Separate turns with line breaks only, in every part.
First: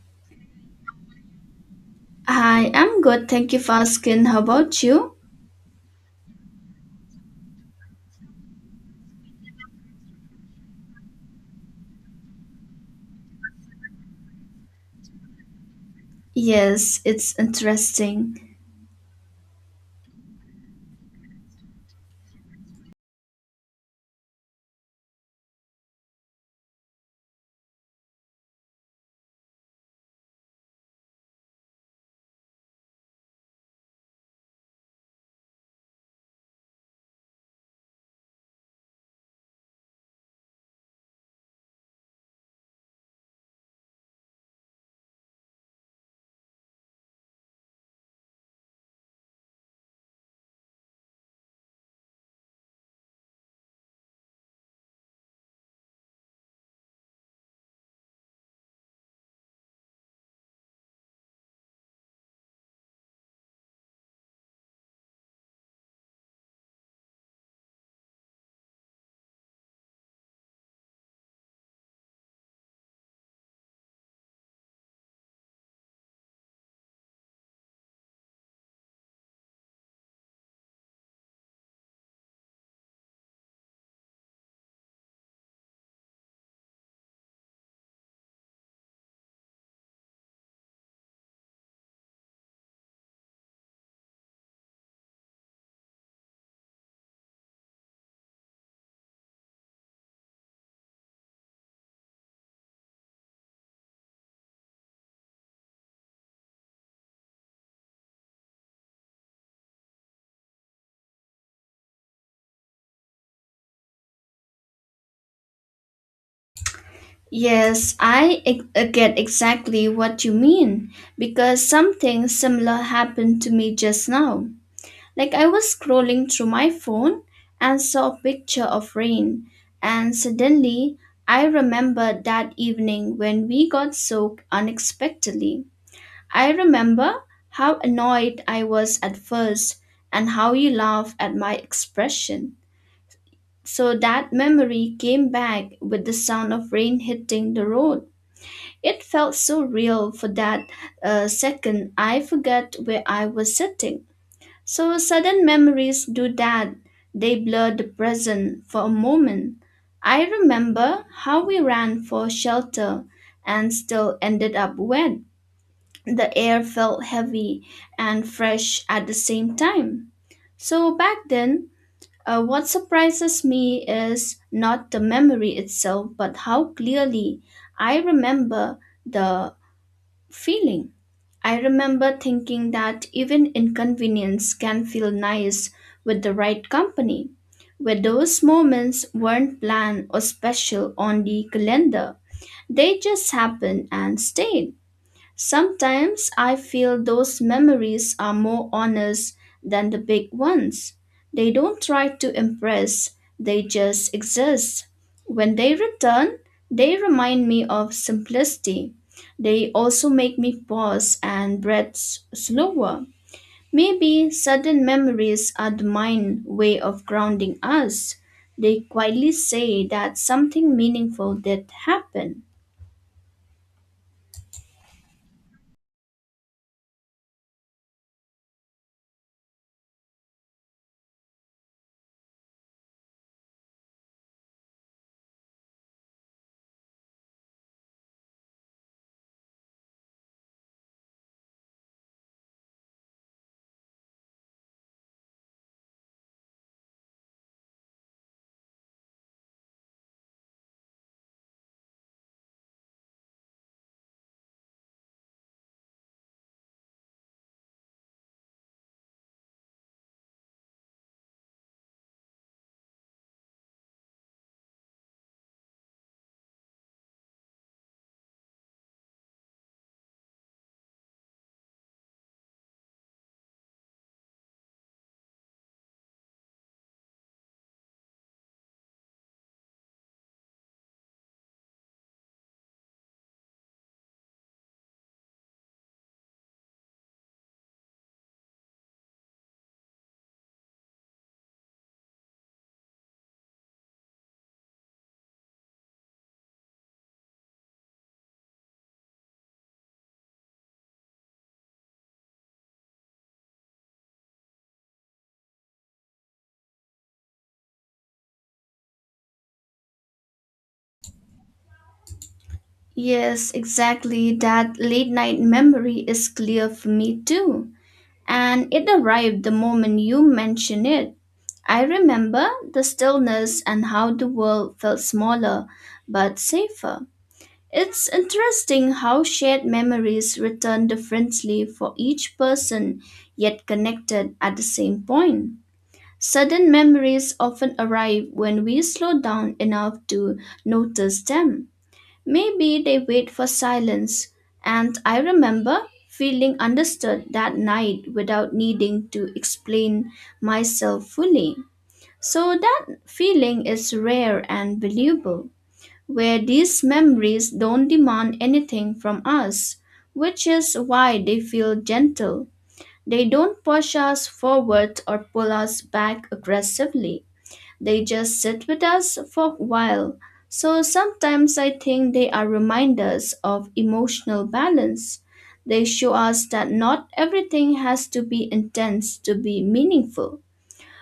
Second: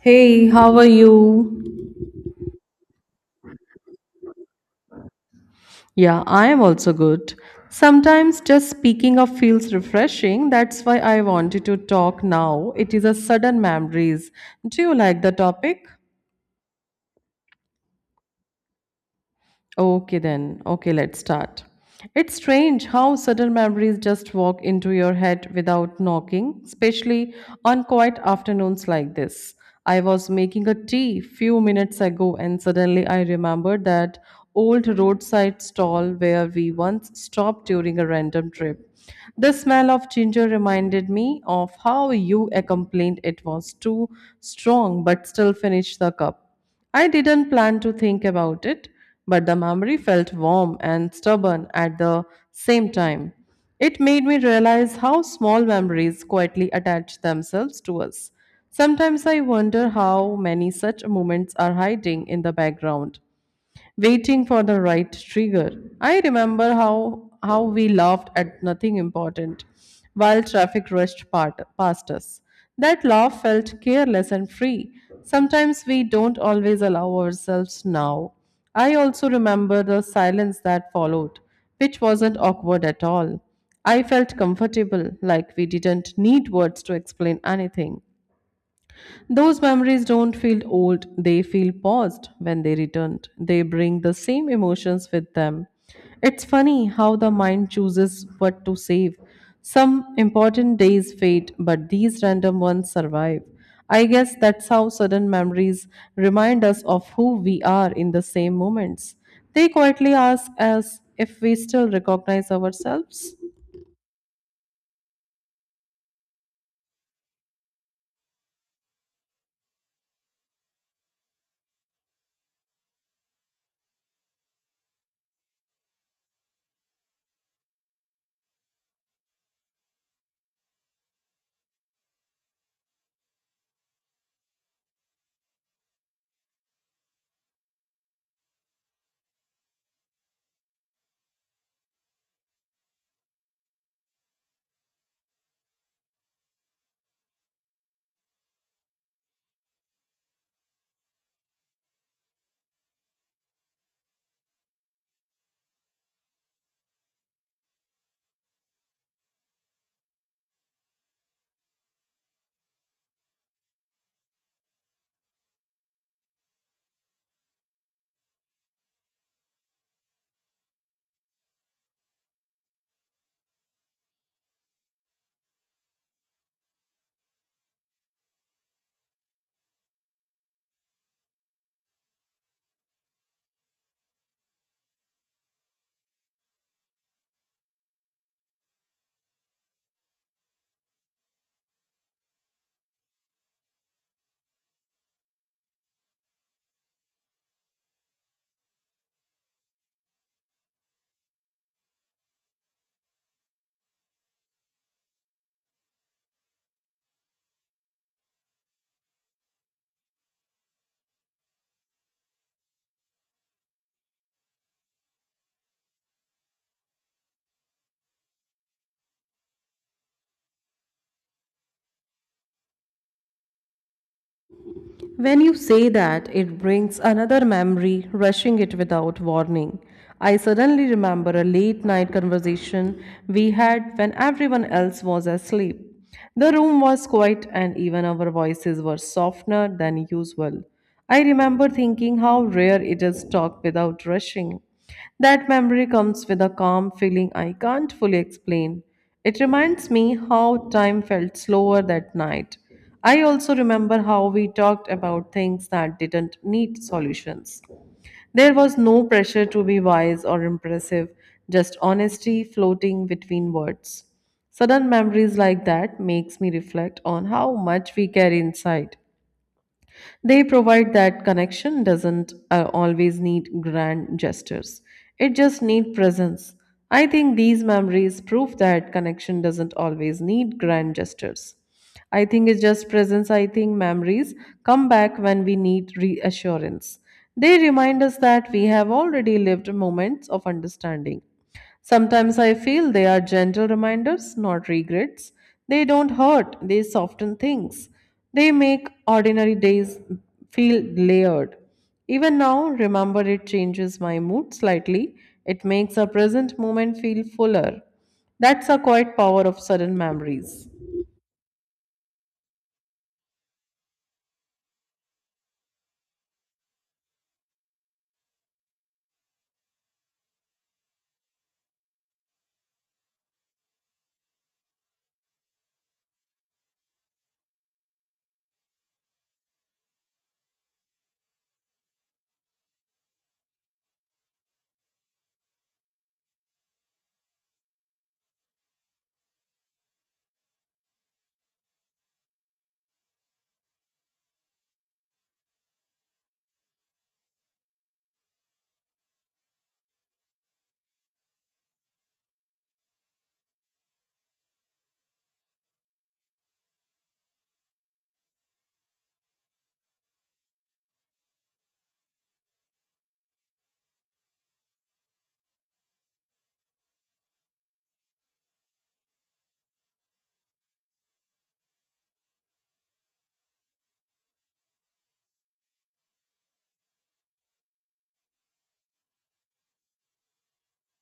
Hey, how are you?
Hi, I'm good. Thank you for asking. How about you?
Yeah, I am also good. Sometimes just speaking of feels refreshing. That's why I wanted to talk now. It is a sudden memories. Do you like the topic?
Yes, it's interesting.
Okay, then. Okay, let's start. It's strange how sudden memories just walk into your head without knocking, especially on quiet afternoons like this. I was making a tea few minutes ago and suddenly I remembered that old roadside stall where we once stopped during a random trip. The smell of ginger reminded me of how you complained it was too strong but still finished the cup. I didn't plan to think about it, but the memory felt warm and stubborn at the same time. It made me realize how small memories quietly attach themselves to us. Sometimes I wonder how many such moments are hiding in the background, waiting for the right trigger. I remember how we laughed at nothing important while traffic past us. That laugh felt careless and free. Sometimes we don't always allow ourselves now. I also remember the silence that followed, which wasn't awkward at all. I felt comfortable, like we didn't need words to explain anything. Those memories don't feel old, they feel paused when they returned. They bring the same emotions with them. It's funny how the mind chooses what to save. Some important days fade, but these random ones survive. I guess that's how sudden memories remind us of who we are in the same moments. They quietly ask us if we still recognize ourselves.
Yes, I get exactly what you mean because something similar happened to me just now. Like I was scrolling through my phone and saw a picture of rain, and suddenly I remembered that evening when we got soaked unexpectedly. I remember how annoyed I was at first and how you laughed at my expression. So that memory came back with the sound of rain hitting the road. It felt so real for that second. I forgot where I was sitting. So sudden memories do that. They blur the present for a moment. I remember how we ran for shelter and still ended up wet. The air felt heavy and fresh at the same time. So back then, what surprises me is not the memory itself, but how clearly I remember the feeling. I remember thinking that even inconvenience can feel nice with the right company, where those moments weren't planned or special on the calendar. They just happened and stayed. Sometimes I feel those memories are more honest than the big ones. They don't try to impress, they just exist. When they return, they remind me of simplicity. They also make me pause and breathe slower. Maybe sudden memories are the mind way of grounding us. They quietly say that something meaningful did happen.
When you say that, it brings another memory, rushing it without warning. I suddenly remember a late night conversation we had when everyone else was asleep. The room was quiet and even our voices were softener than usual. I remember thinking how rare it is to talk without rushing. That memory comes with a calm feeling I can't fully explain. It reminds me how time felt slower that night. I also remember how we talked about things that didn't need solutions. There was no pressure to be wise or impressive, just honesty floating between words. Sudden memories like that makes me reflect on how much we carry inside. They provide that connection doesn't always need grand gestures. It just needs presence. I think these memories prove that connection doesn't always need grand gestures. I think it's just presence. I think memories come back when we need reassurance. They remind us that we have already lived moments of understanding. Sometimes I feel they are gentle reminders, not regrets. They don't hurt, they soften things. They make ordinary days feel layered. Even now, remember it changes my mood slightly. It makes a present moment feel fuller. That's a quiet power of sudden memories.
Yes, exactly. That late night memory is clear for me too. And it arrived the moment you mentioned it. I remember the stillness and how the world felt smaller but safer. It's interesting how shared memories return differently for each person, yet connected at the same point. Sudden memories often arrive when we slow down enough to notice them. Maybe they wait for silence, and I remember feeling understood that night without needing to explain myself fully. So that feeling is rare and valuable, where these memories don't demand anything from us, which is why they feel gentle. They don't push us forward or pull us back aggressively. They just sit with us for a while. So sometimes I think they are reminders of emotional balance. They show us that not everything has to be intense to be meaningful.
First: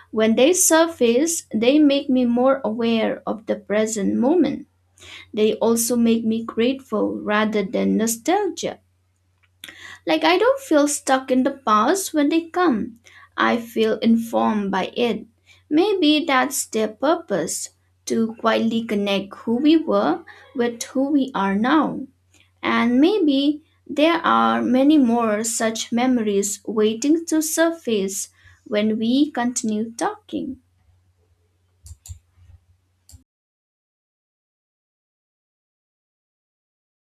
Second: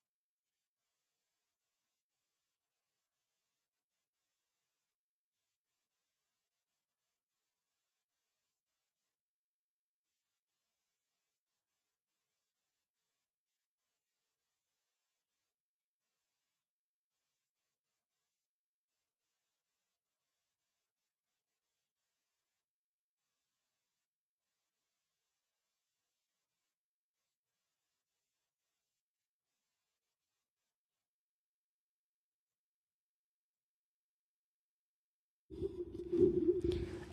When they surface, they make me more aware of the present moment. They also make me grateful rather than nostalgia. Like, I don't feel stuck in the past when they come. I feel informed by it. Maybe that's their purpose to quietly connect who we were with who we are now. And maybe there are many more such memories waiting to surface when we continue talking.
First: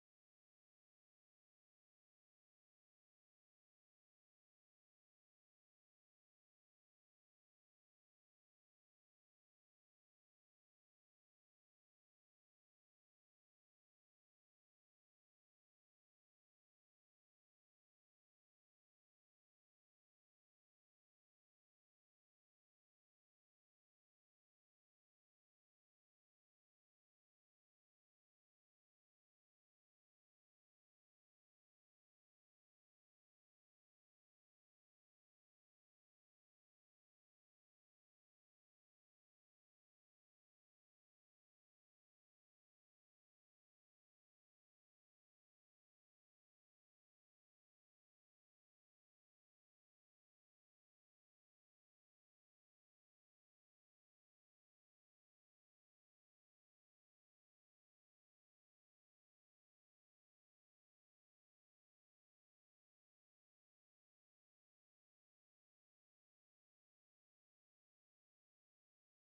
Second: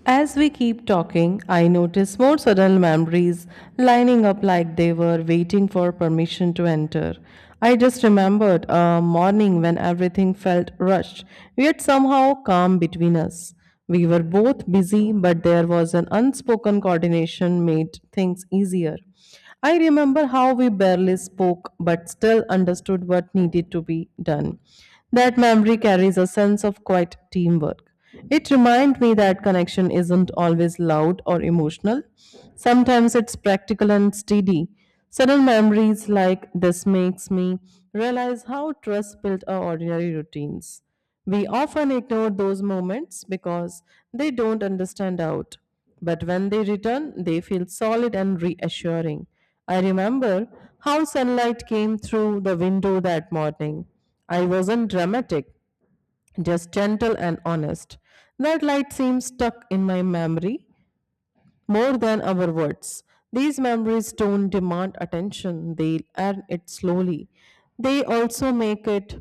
As we keep talking, I notice more sudden memories lining up like they were waiting for permission to enter. I just remembered a morning when everything felt rushed, yet somehow calm between us. We were both busy, but there was an unspoken coordination made things easier. I remember how we barely spoke but still understood what needed to be done. That memory carries a sense of quiet teamwork. It reminds me that connection isn't always loud or emotional. Sometimes it's practical and steady. Sudden memories like this makes me realize how trust built our ordinary routines. We often ignore those moments because they don't understand out. But when they return, they feel solid and reassuring. I remember how sunlight came through the window that morning. I wasn't dramatic, just gentle and honest. That light seems stuck in my memory more than our words. These memories don't demand attention, they earn it slowly. They also make it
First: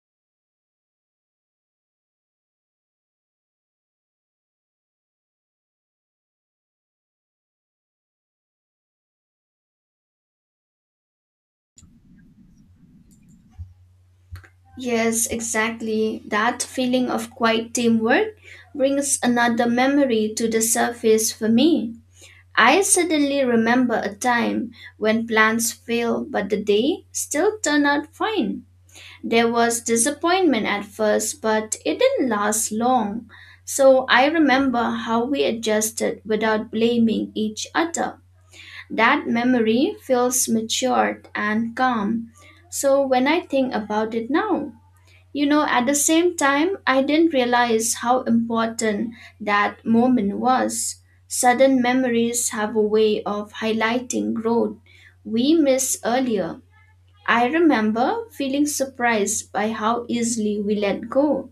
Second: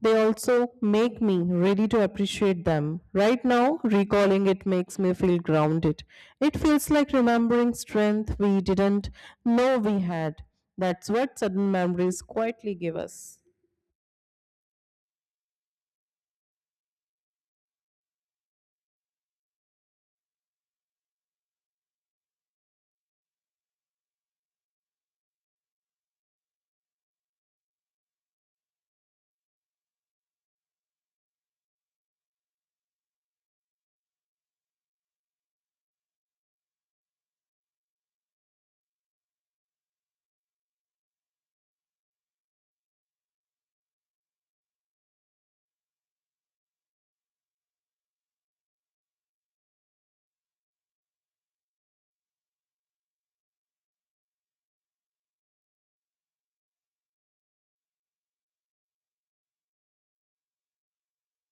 they also make me ready to appreciate them. Right now, recalling it makes me feel grounded. It feels like remembering strength we didn't know we had. That's what sudden memories quietly give us.
Yes, exactly. That feeling of quiet teamwork brings another memory to the surface for me. I suddenly remember a time when plans failed, but the day still turned out fine. There was disappointment at first, but it didn't last long. So I remember how we adjusted without blaming each other. That memory feels matured and calm. So when I think about it now, you know, at the same time, I didn't realize how important that moment was. Sudden memories have a way of highlighting growth we miss earlier. I remember feeling surprised by how easily we let go.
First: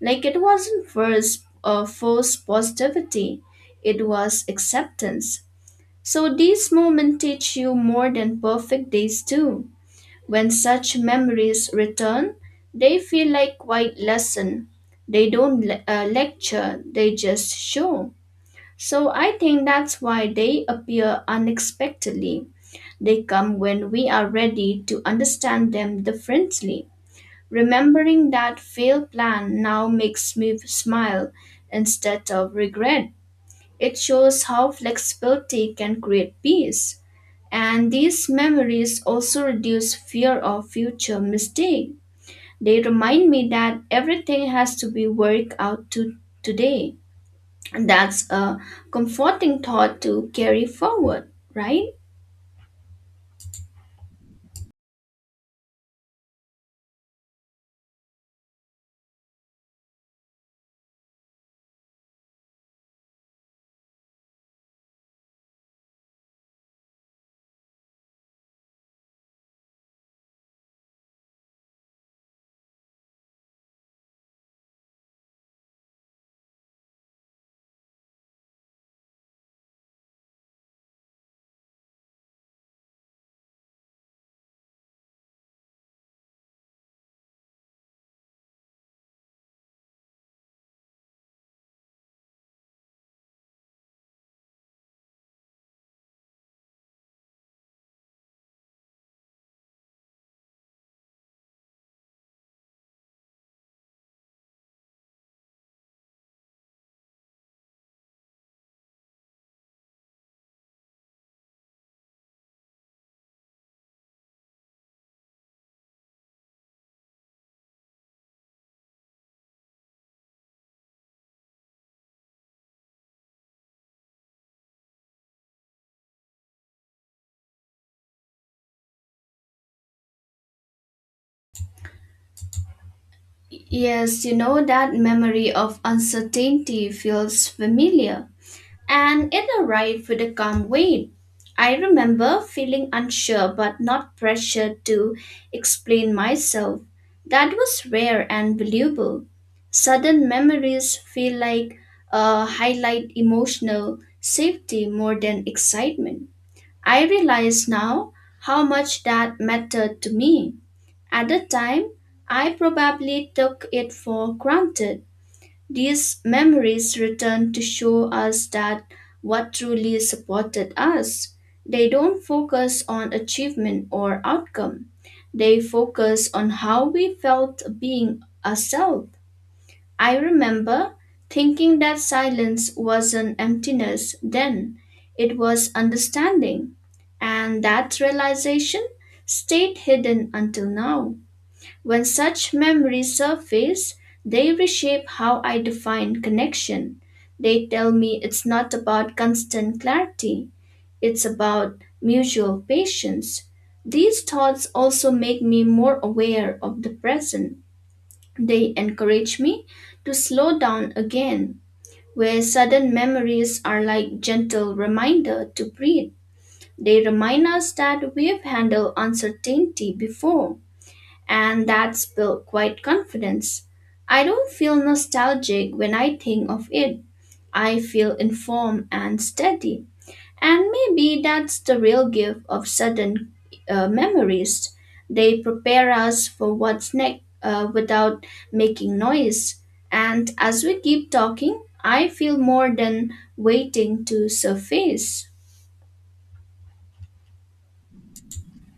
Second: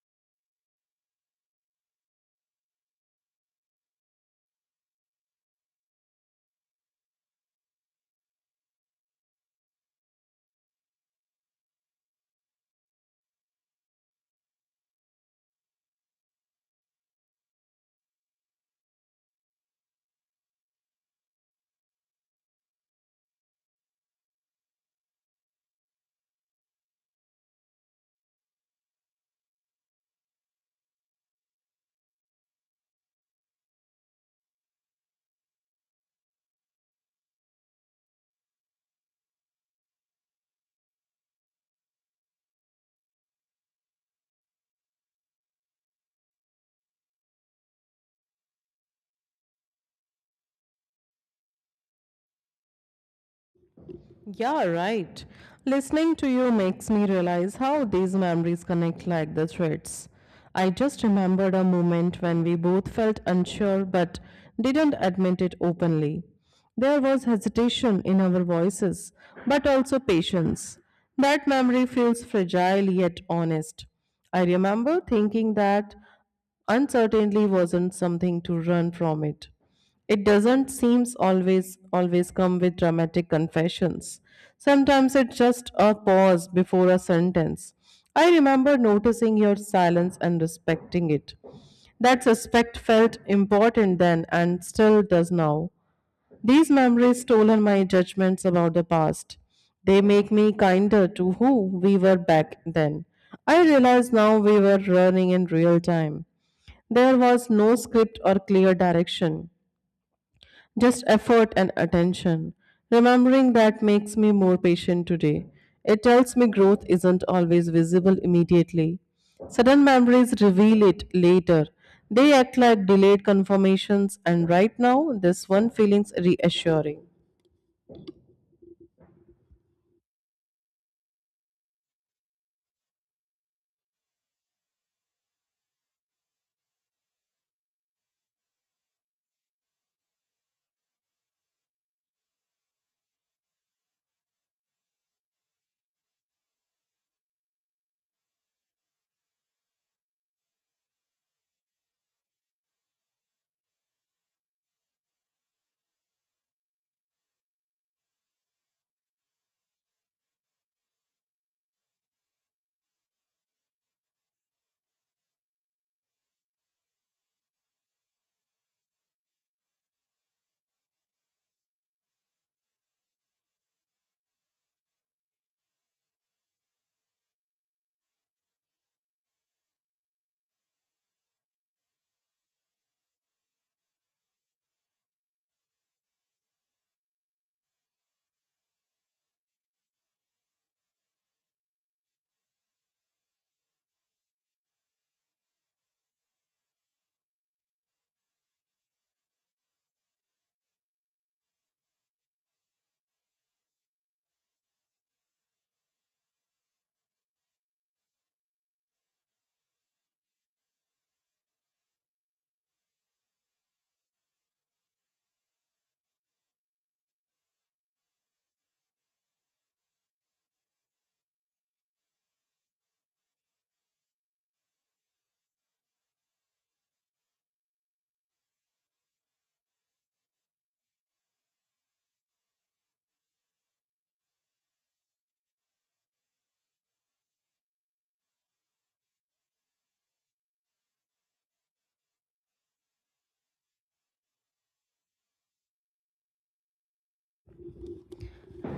Like it wasn't first forced positivity, it was acceptance. So these moments teach you more than perfect days do. When such memories return, they feel like quiet lesson. They don't lecture, they just show. So I think that's why they appear unexpectedly. They come when we are ready to understand them differently. Remembering that failed plan now makes me smile instead of regret. It shows how flexibility can create peace. And these memories also reduce fear of future mistake. They remind me that everything has to be worked out to today. And that's a comforting thought to carry forward, right?
Yeah, right. Listening to you makes me realize how these memories connect like the threads. I just remembered a moment when we both felt unsure but didn't admit it openly. There was hesitation in our voices, but also patience. That memory feels fragile yet honest. I remember thinking that uncertainty wasn't something to run from. It doesn't seems always come with dramatic confessions. Sometimes it's just a pause before a sentence. I remember noticing your silence and respecting it. That respect felt important then and still does now. These memories stolen my judgments about the past. They make me kinder to who we were back then. I realize now we were running in real time. There was no script or clear direction, just effort and attention. Remembering that makes me more patient today. It tells me growth isn't always visible immediately. Sudden memories reveal it later. They act like delayed confirmations, and right now, this one feeling's reassuring.
Yes, you know that memory of uncertainty feels familiar. And it arrived with a calm weight. I remember feeling unsure but not pressured to explain myself. That was rare and valuable. Sudden memories feel like highlight emotional safety more than excitement. I realize now how much that mattered to me. At the time, I probably took it for granted. These memories return to show us that what truly supported us. They don't focus on achievement or outcome, they focus on how we felt being ourselves. I remember thinking that silence wasn't emptiness then, it was understanding, and that realization stayed hidden until now. When such memories surface, they reshape how I define connection. They tell me it's not about constant clarity, it's about mutual patience. These thoughts also make me more aware of the present. They encourage me to slow down again, where sudden memories are like gentle reminder to breathe. They remind us that we've handled uncertainty before and that's built quite confidence. I don't feel nostalgic when I think of it. I feel informed and steady. And maybe that's the real gift of sudden memories. They prepare us for what's next without making noise. And as we keep talking, I feel more than waiting to surface.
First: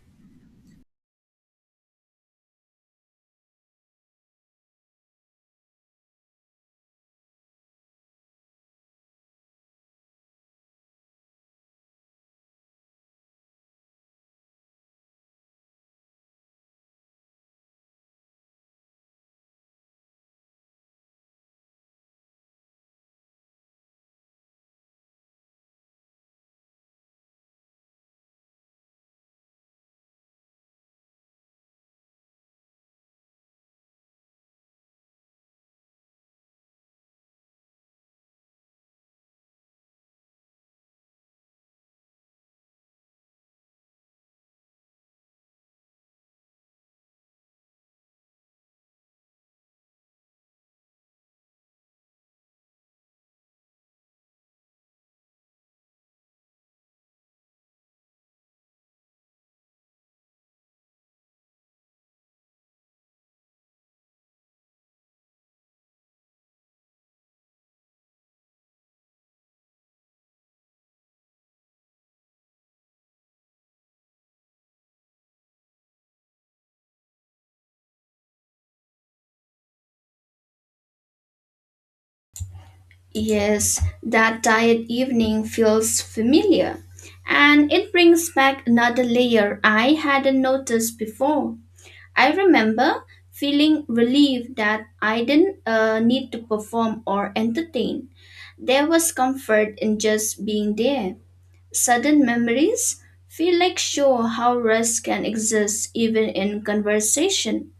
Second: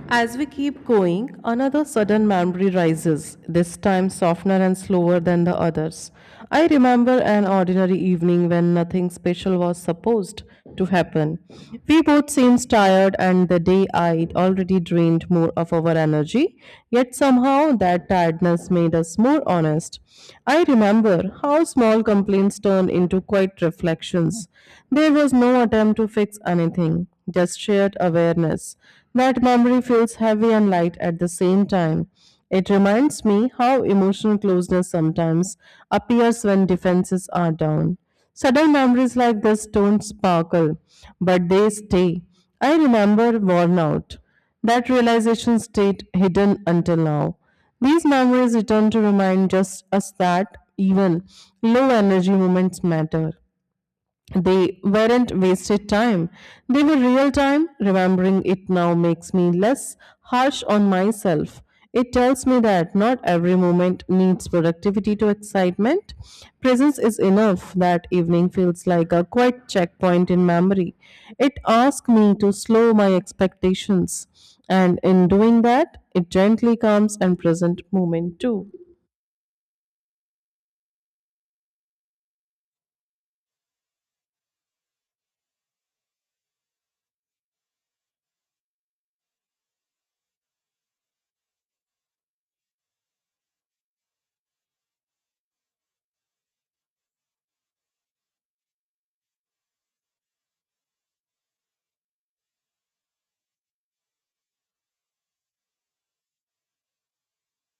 As we keep going, another sudden memory rises, this time softer and slower than the others. I remember an ordinary evening when nothing special was supposed to happen. We both seemed tired, and the day I'd already drained more of our energy, yet somehow that tiredness made us more honest. I remember how small complaints turned into quiet reflections. There was no attempt to fix anything, just shared awareness. That memory feels heavy and light at the same time. It reminds me how emotional closeness sometimes appears when defenses are down. Sudden memories like this don't sparkle, but they stay. I remember worn out. That realization stayed hidden until now. These memories return to remind just us that even low energy moments matter. They weren't wasted time. They were real time. Remembering it now makes me less harsh on myself. It tells me that not every moment needs productivity to excitement. Presence is enough. That evening feels like a quiet checkpoint in memory. It asks me to slow my expectations. And in doing that, it gently calms and present moment too.
Yes, that diet evening feels familiar, and it brings back another layer I hadn't noticed before. I remember feeling relieved that I didn't need to perform or entertain. There was comfort in just being there. Sudden memories feel like show how rest can exist even in conversation.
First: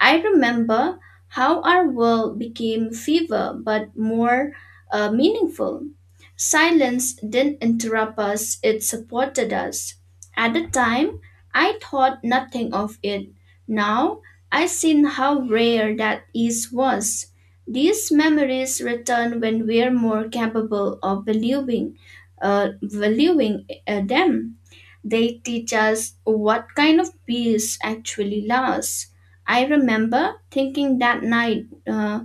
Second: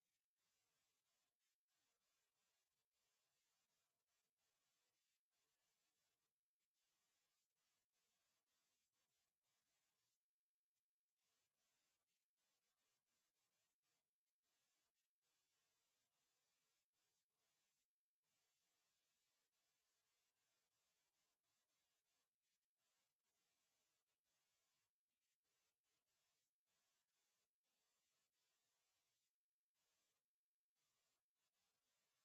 I remember how our world became fever but more meaningful. Silence didn't interrupt us, it supported us. At the time, I thought nothing of it. Now, I seen how rare that ease was. These memories return when we're more capable of valuing them. They teach us what kind of peace actually lasts. I remember thinking that night uh,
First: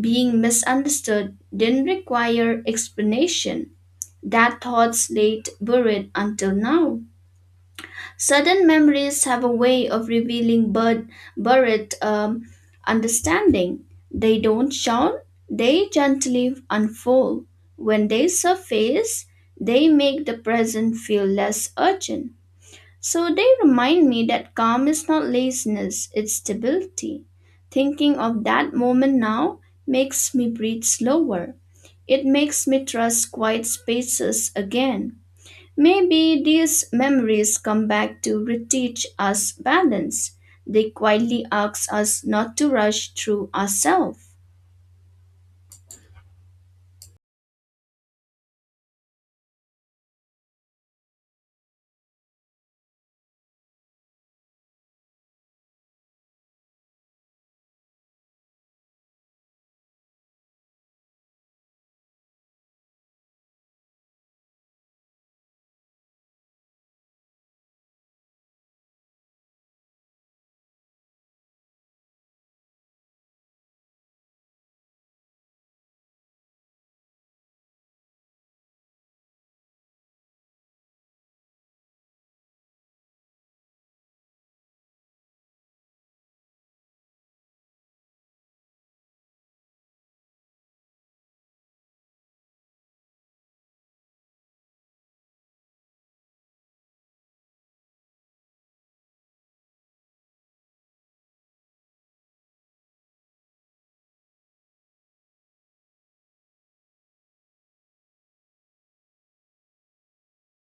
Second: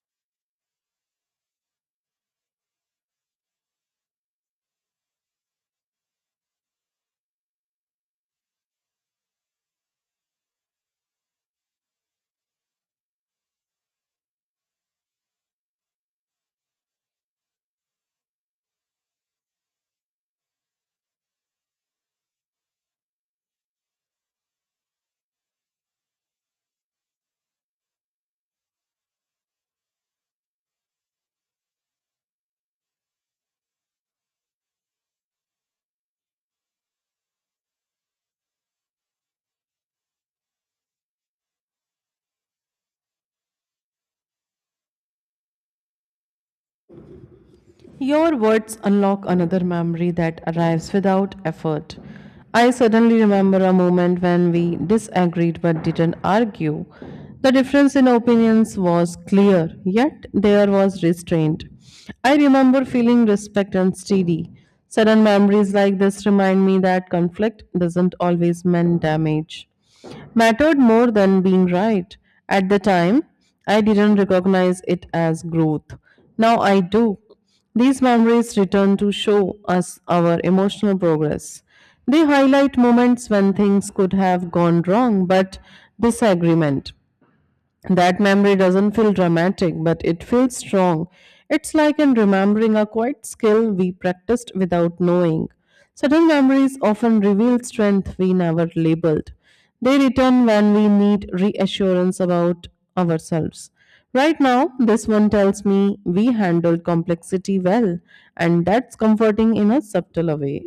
being misunderstood didn't require explanation. That thought late buried until now. Sudden memories have a way of revealing buried understanding. They don't shout, they gently unfold. When they surface, they make the present feel less urgent. So they remind me that calm is not laziness, it's stability. Thinking of that moment now makes me breathe slower. It makes me trust quiet spaces again. Maybe these memories come back to reteach us balance. They quietly ask us not to rush through ourselves.
Your words unlock another memory that arrives without effort. I suddenly remember a moment when we disagreed but didn't argue. The difference in opinions was clear, yet there was restraint. I remember feeling respect and steady. Sudden memories like this remind me that conflict doesn't always mean damage mattered more than being right. At the time, I didn't recognize it as growth. Now I do. These memories return to show us our emotional progress. They highlight moments when things could have gone wrong, but disagreement that memory doesn't feel dramatic, but it feels strong. It's like in remembering a quiet skill we practiced without knowing. Sudden memories often reveal strength we never labeled. They return when we need reassurance about ourselves. Right now, this one tells me we handled complexity well, and that's comforting in a subtle way.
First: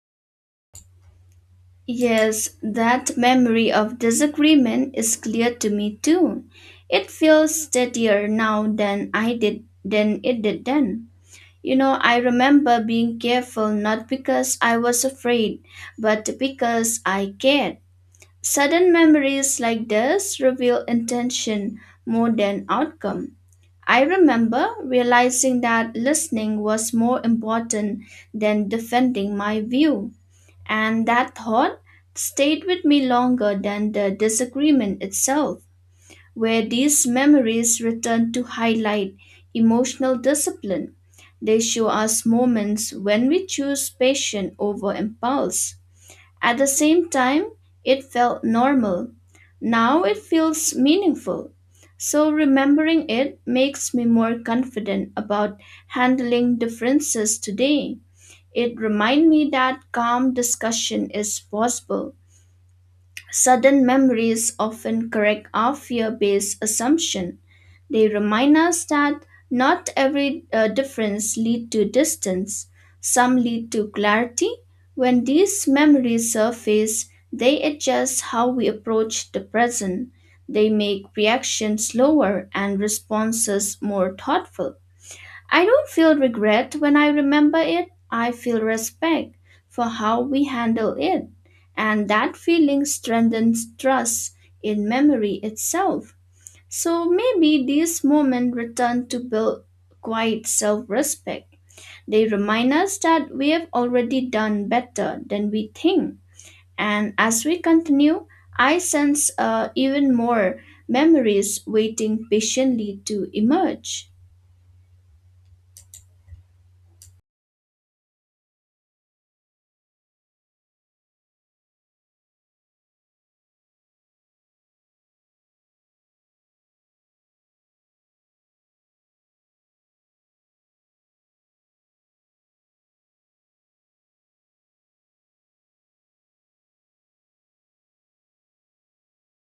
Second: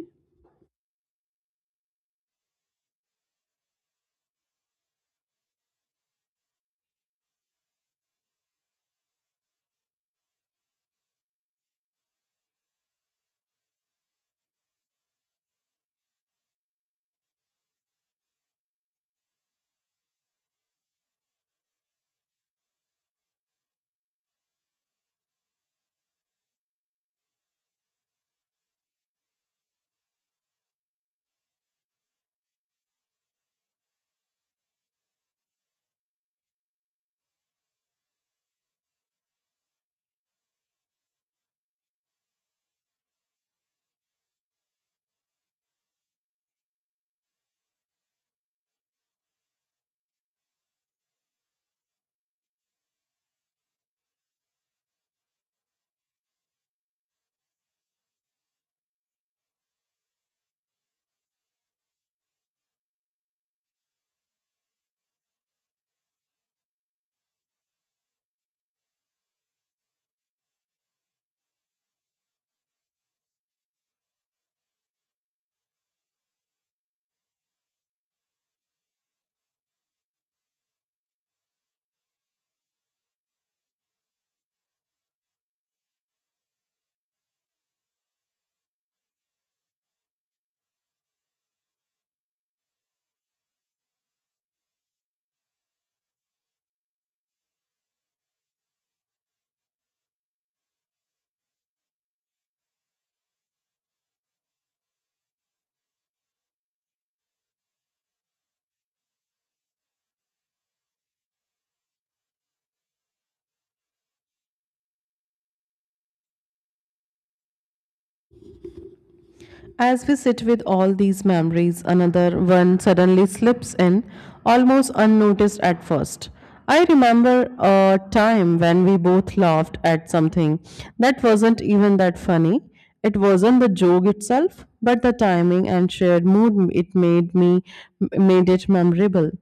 Yes, that memory of disagreement is clear to me too. It feels steadier now than it did then. You know, I remember being careful not because I was afraid, but because I cared. Sudden memories like this reveal intention more than outcome. I remember realizing that listening was more important than defending my view. And that thought stayed with me longer than the disagreement itself, where these memories return to highlight emotional discipline. They show us moments when we choose passion over impulse. At the same time, it felt normal. Now it feels meaningful. So remembering it makes me more confident about handling differences today. It reminded me that calm discussion is possible. Sudden memories often correct our fear based assumption. They remind us that not every difference lead to distance. Some lead to clarity. When these memories surface, they adjust how we approach the present. They make reactions slower and responses more thoughtful. I don't feel regret when I remember it. I feel respect for how we handle it. And that feeling strengthens trust in memory itself. So maybe these moments return to build quite self respect. They remind us that we have already done better than we think. And as we continue, I sense even more memories waiting patiently to emerge.
As we sit with all these memories, another one suddenly slips in, almost unnoticed at first. I remember a time when we both laughed at something that wasn't even that funny. It wasn't the joke itself, but the timing and shared mood it made me made it memorable.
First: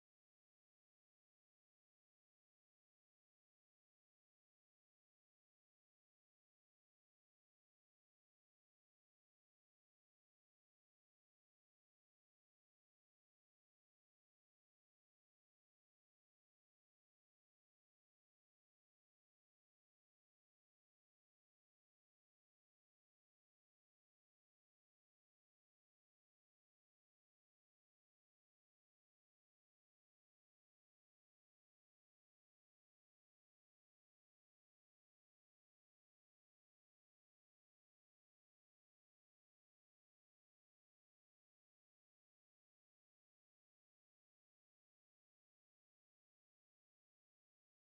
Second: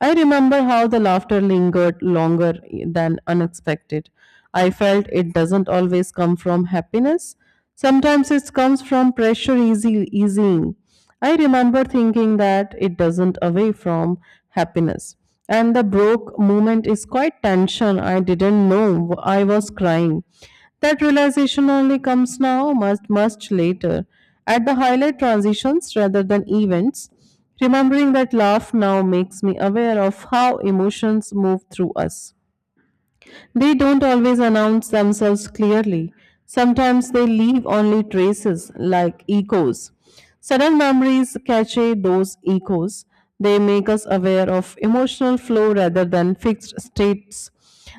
I remember how the laughter lingered longer than unexpected. I felt it doesn't always come from happiness. Sometimes it comes from pressure easing. I remember thinking that it doesn't away from happiness. And the broke moment is quite tension. I didn't know I was crying. That realization only comes now, much later. At the highlight transitions rather than events, remembering that laugh now makes me aware of how emotions move through us. They don't always announce themselves clearly. Sometimes they leave only traces, like echoes. Sudden memories cache those echoes. They make us aware of emotional flow rather than fixed states.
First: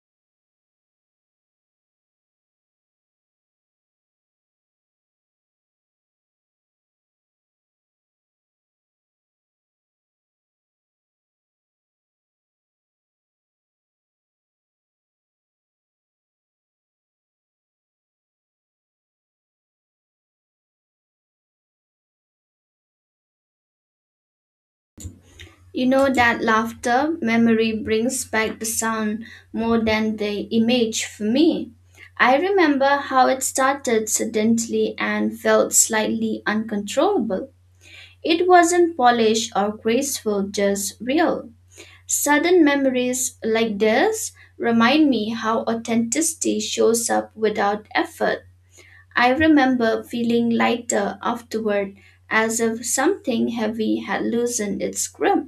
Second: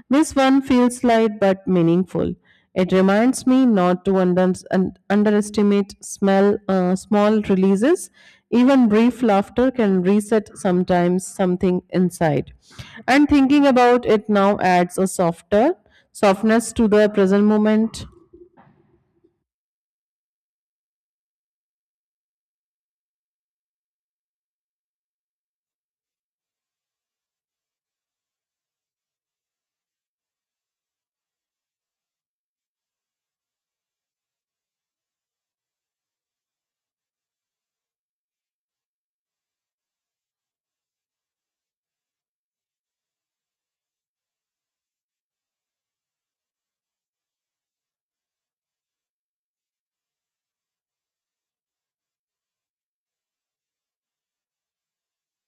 This one feels light but meaningful. It reminds me not to underestimate small releases. Even brief laughter can reset sometimes something inside. And thinking about it now adds a softer softness to the present moment.
You know that laughter memory brings back the sound more than the image for me. I remember how it started suddenly and felt slightly uncontrollable. It wasn't polished or graceful, just real. Sudden memories like this remind me how authenticity shows up without effort. I remember feeling lighter afterward, as if something heavy had loosened its grip.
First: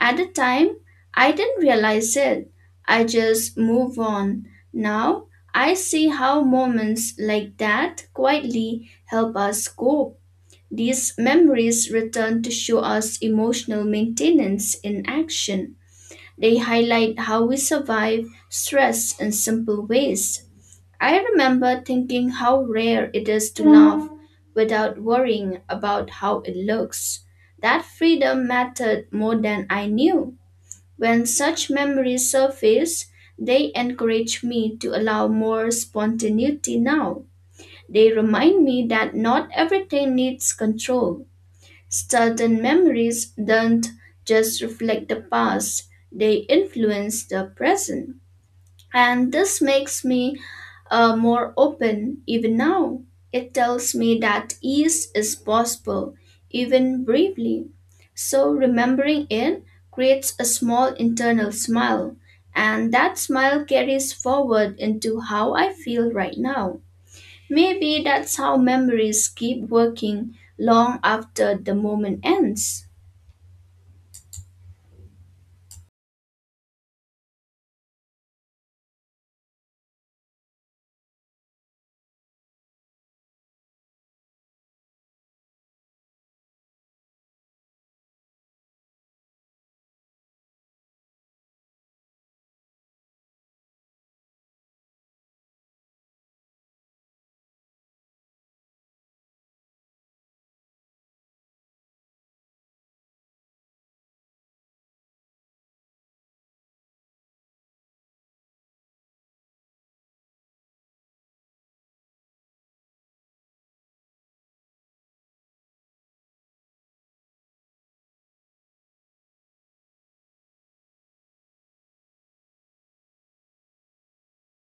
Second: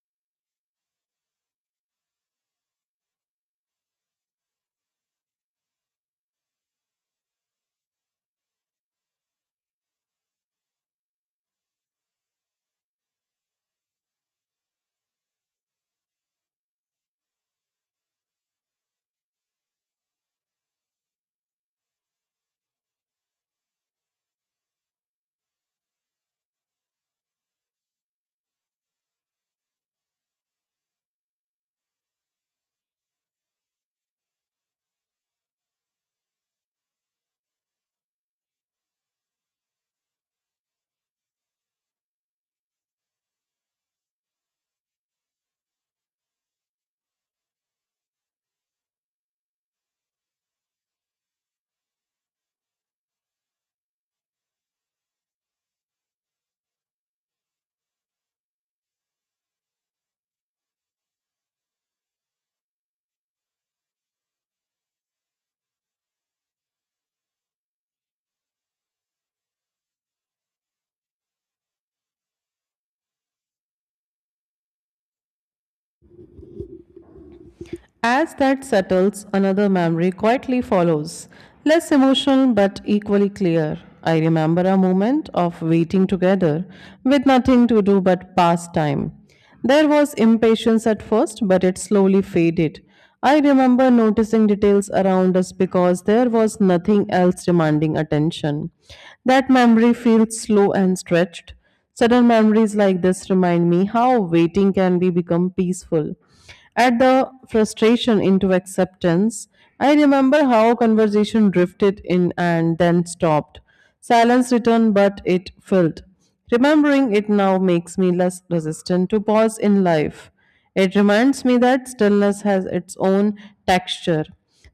At the time, I didn't realize it. I just move on. Now, I see how moments like that quietly help us cope. These memories return to show us emotional maintenance in action. They highlight how we survive stress in simple ways. I remember thinking how rare it is to laugh without worrying about how it looks. That freedom mattered more than I knew. When such memories surface, they encourage me to allow more spontaneity now. They remind me that not everything needs control. Certain memories don't just reflect the past, they influence the present. And this makes me more open even now. It tells me that ease is possible, even briefly. So remembering it creates a small internal smile, and that smile carries forward into how I feel right now. Maybe that's how memories keep working long after the moment ends.
As that settles, another memory quietly follows, less emotional but equally clear. I remember a moment of waiting together with nothing to do but pass time. There was impatience at first, but it slowly faded. I remember noticing details around us because there was nothing else demanding attention. That memory feels slow and stretched. Sudden memories like this remind me how waiting can be become peaceful. At the frustration into acceptance, I remember how conversation drifted in and then stopped. Silence returned, but it filled. Remembering it now makes me less resistant to pause in life. It reminds me that stillness has its own texture.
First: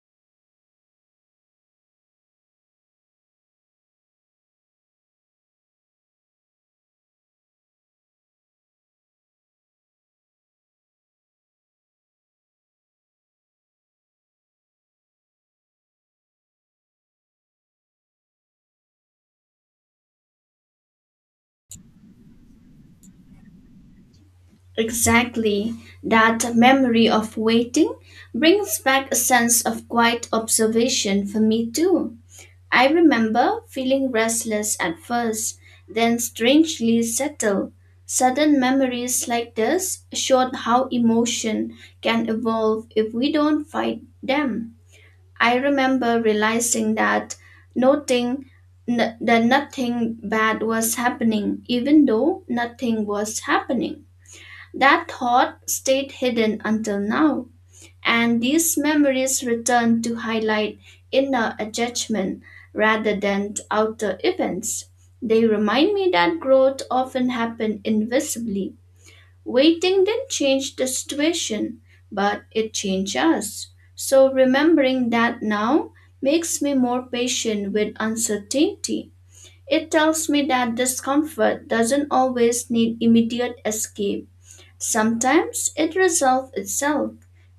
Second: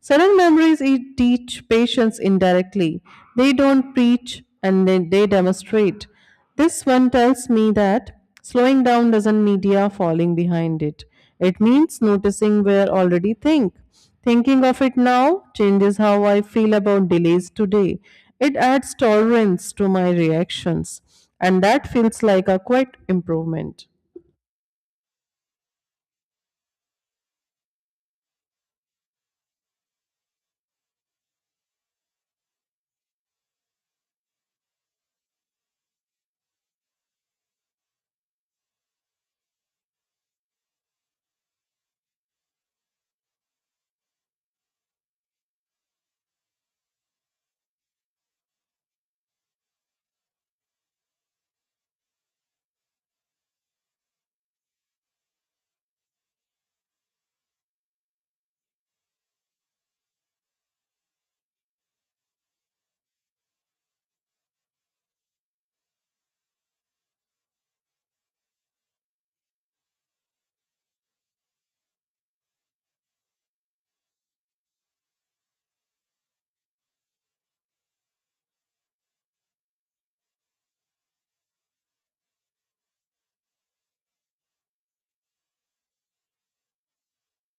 Sudden memories teach patience indirectly. They don't preach and they demonstrate. This one tells me that slowing down doesn't mean you are falling behind it. It means noticing where already think. Thinking of it now changes how I feel about delays today. It adds tolerance to my reactions, and that feels like a quite improvement.
Exactly. That memory of waiting brings back a sense of quiet observation for me too. I remember feeling restless at first, then strangely settled. Sudden memories like this showed how emotion can evolve if we don't fight them. I remember realizing that noting that nothing bad was happening, even though nothing was happening. That thought stayed hidden until now, and these memories return to highlight inner attachment rather than outer events. They remind me that growth often happens invisibly. Waiting didn't change the situation, but it changed us. So remembering that now makes me more patient with uncertainty. It tells me that discomfort doesn't always need immediate escape. Sometimes it resolves itself,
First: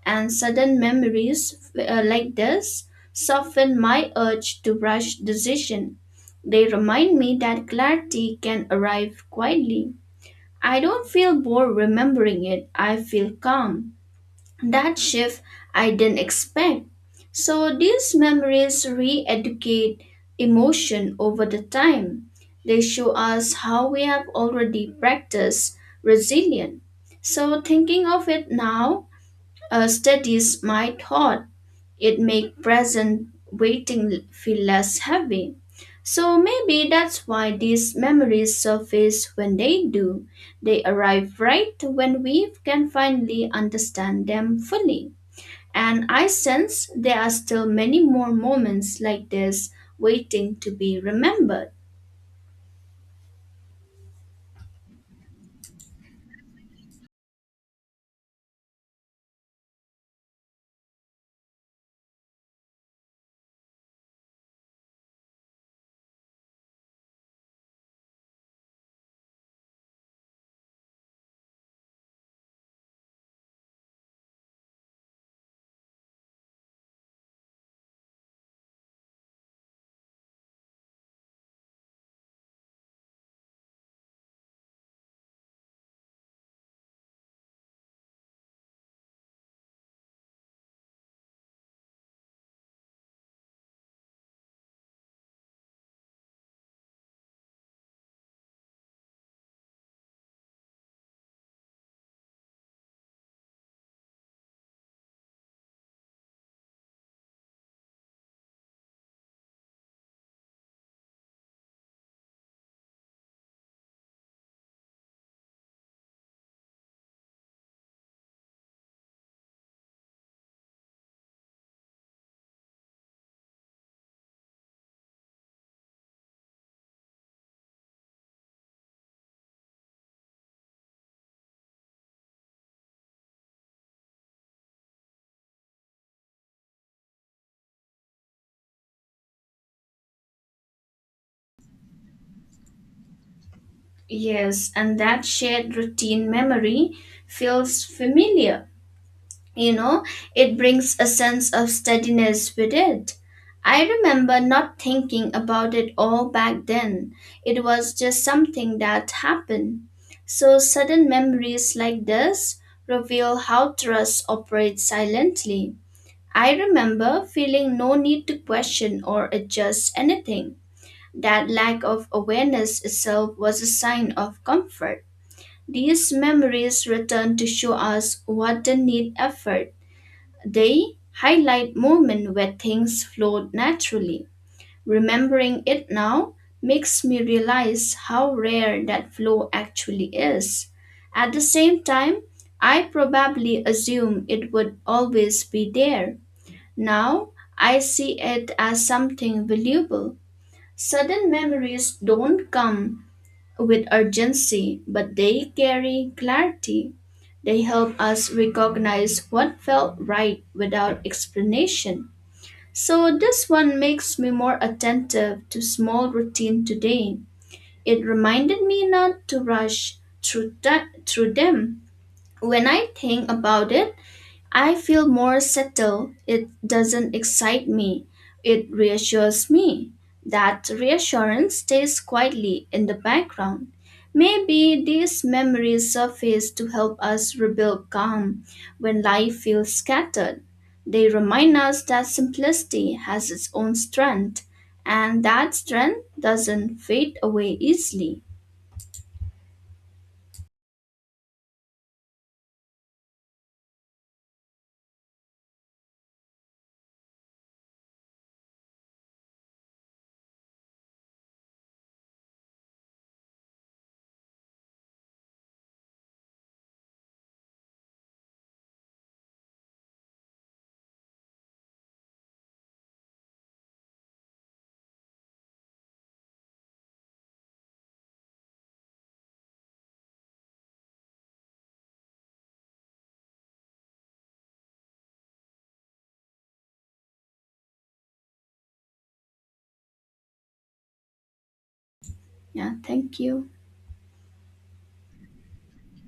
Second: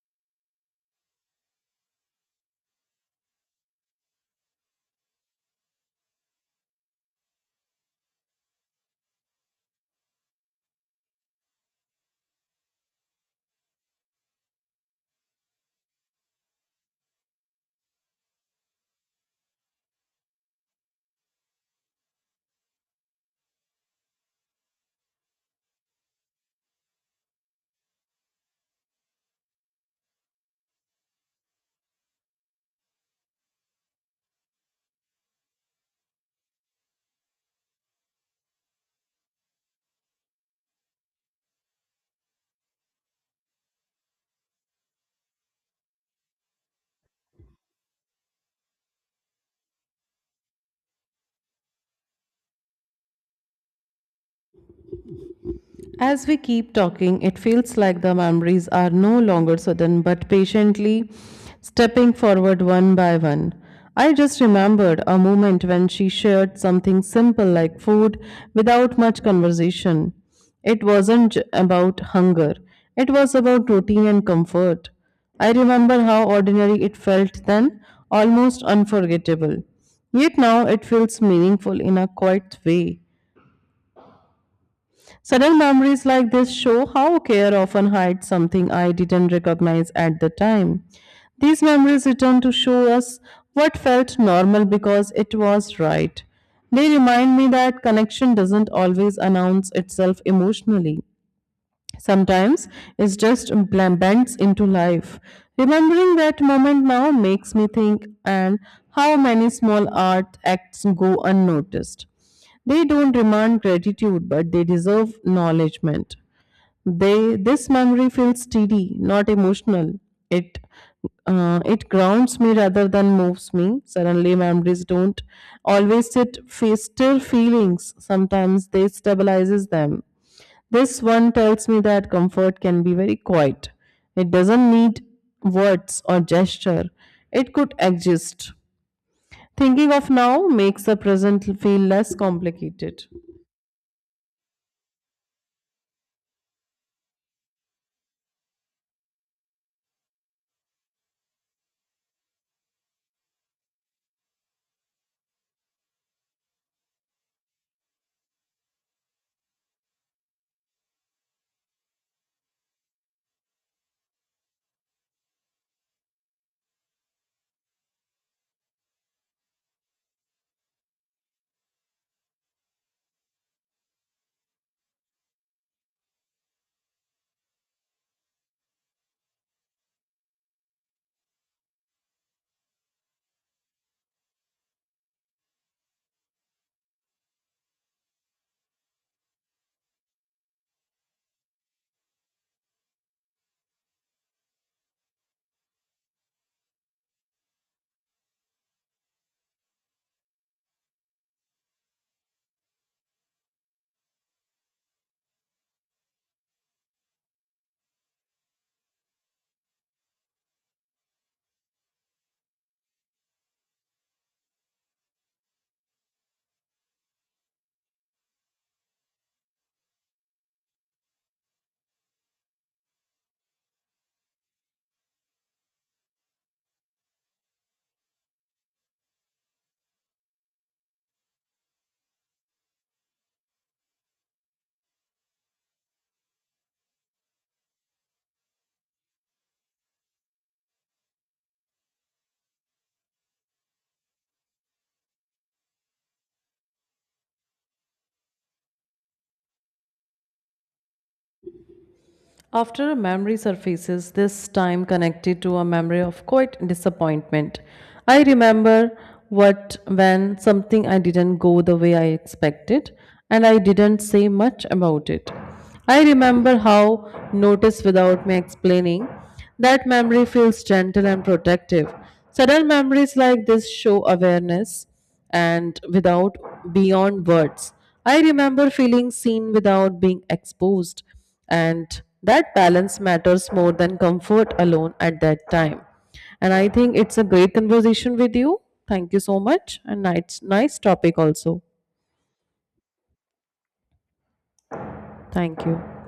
and sudden memories like this soften my urge to rush decision. They remind me that clarity can arrive quietly. I don't feel bored remembering it, I feel calm that shift I didn't expect. So these memories re educate emotion over the time. They show us how we have already practiced resilience. So thinking of it now steadies my thought. It makes present waiting feel less heavy. So maybe that's why these memories surface when they do. They arrive right when we can finally understand them fully. And I sense there are still many more moments like this waiting to be remembered.
As we keep talking, it feels like the memories are no longer sudden but patiently stepping forward one by one. I just remembered a moment when she shared something simple like food without much conversation. It wasn't about hunger, it was about routine and comfort. I remember how ordinary it felt then, almost unforgettable. Yet now it feels meaningful in a quiet way. Sudden memories like this show how care often hides something I didn't recognize at the time. These memories return to show us what felt normal because it was right. They remind me that connection doesn't always announce itself emotionally. Sometimes it just blends into life. Remembering that moment now makes me think and how many small art acts go unnoticed. They don't demand gratitude, but they deserve acknowledgement. They This memory feels steady, not emotional. It it grounds me rather than moves me. Suddenly, memories don't always sit face still feelings. Sometimes they stabilizes them. This one tells me that comfort can be very quiet. It doesn't need words or gesture. It could exist. Thinking of now makes the present feel less complicated.
Yes, and that shared routine memory feels familiar. You know, it brings a sense of steadiness with it. I remember not thinking about it all back then. It was just something that happened. So, sudden memories like this reveal how trust operates silently. I remember feeling no need to question or adjust anything. That lack of awareness itself was a sign of comfort. These memories return to show us what didn't need effort. They highlight moments where things flowed naturally. Remembering it now makes me realize how rare that flow actually is. At the same time, I probably assume it would always be there now I see it as something valuable. Sudden memories don't come with urgency, but they carry clarity. They help us recognize what felt right without explanation. So this one makes me more attentive to small routine today. It reminded me not to rush through them. When I think about it, I feel more settled. It doesn't excite me. It reassures me. That reassurance stays quietly in the background. Maybe these memories surface to help us rebuild calm when life feels scattered. They remind us that simplicity has its own strength and that strength doesn't fade away easily.
After a memory surfaces, this time connected to a memory of quite disappointment. I remember what when something I didn't go the way I expected, and I didn't say much about it. I remember how notice without me explaining. That memory feels gentle and protective. Sudden memories like this show awareness and without beyond words. I remember feeling seen without being exposed, and that balance matters more than comfort alone at that time. And I think it's a great conversation with you. Thank you so much, and nice topic also.
Yeah, thank you.
Thank you.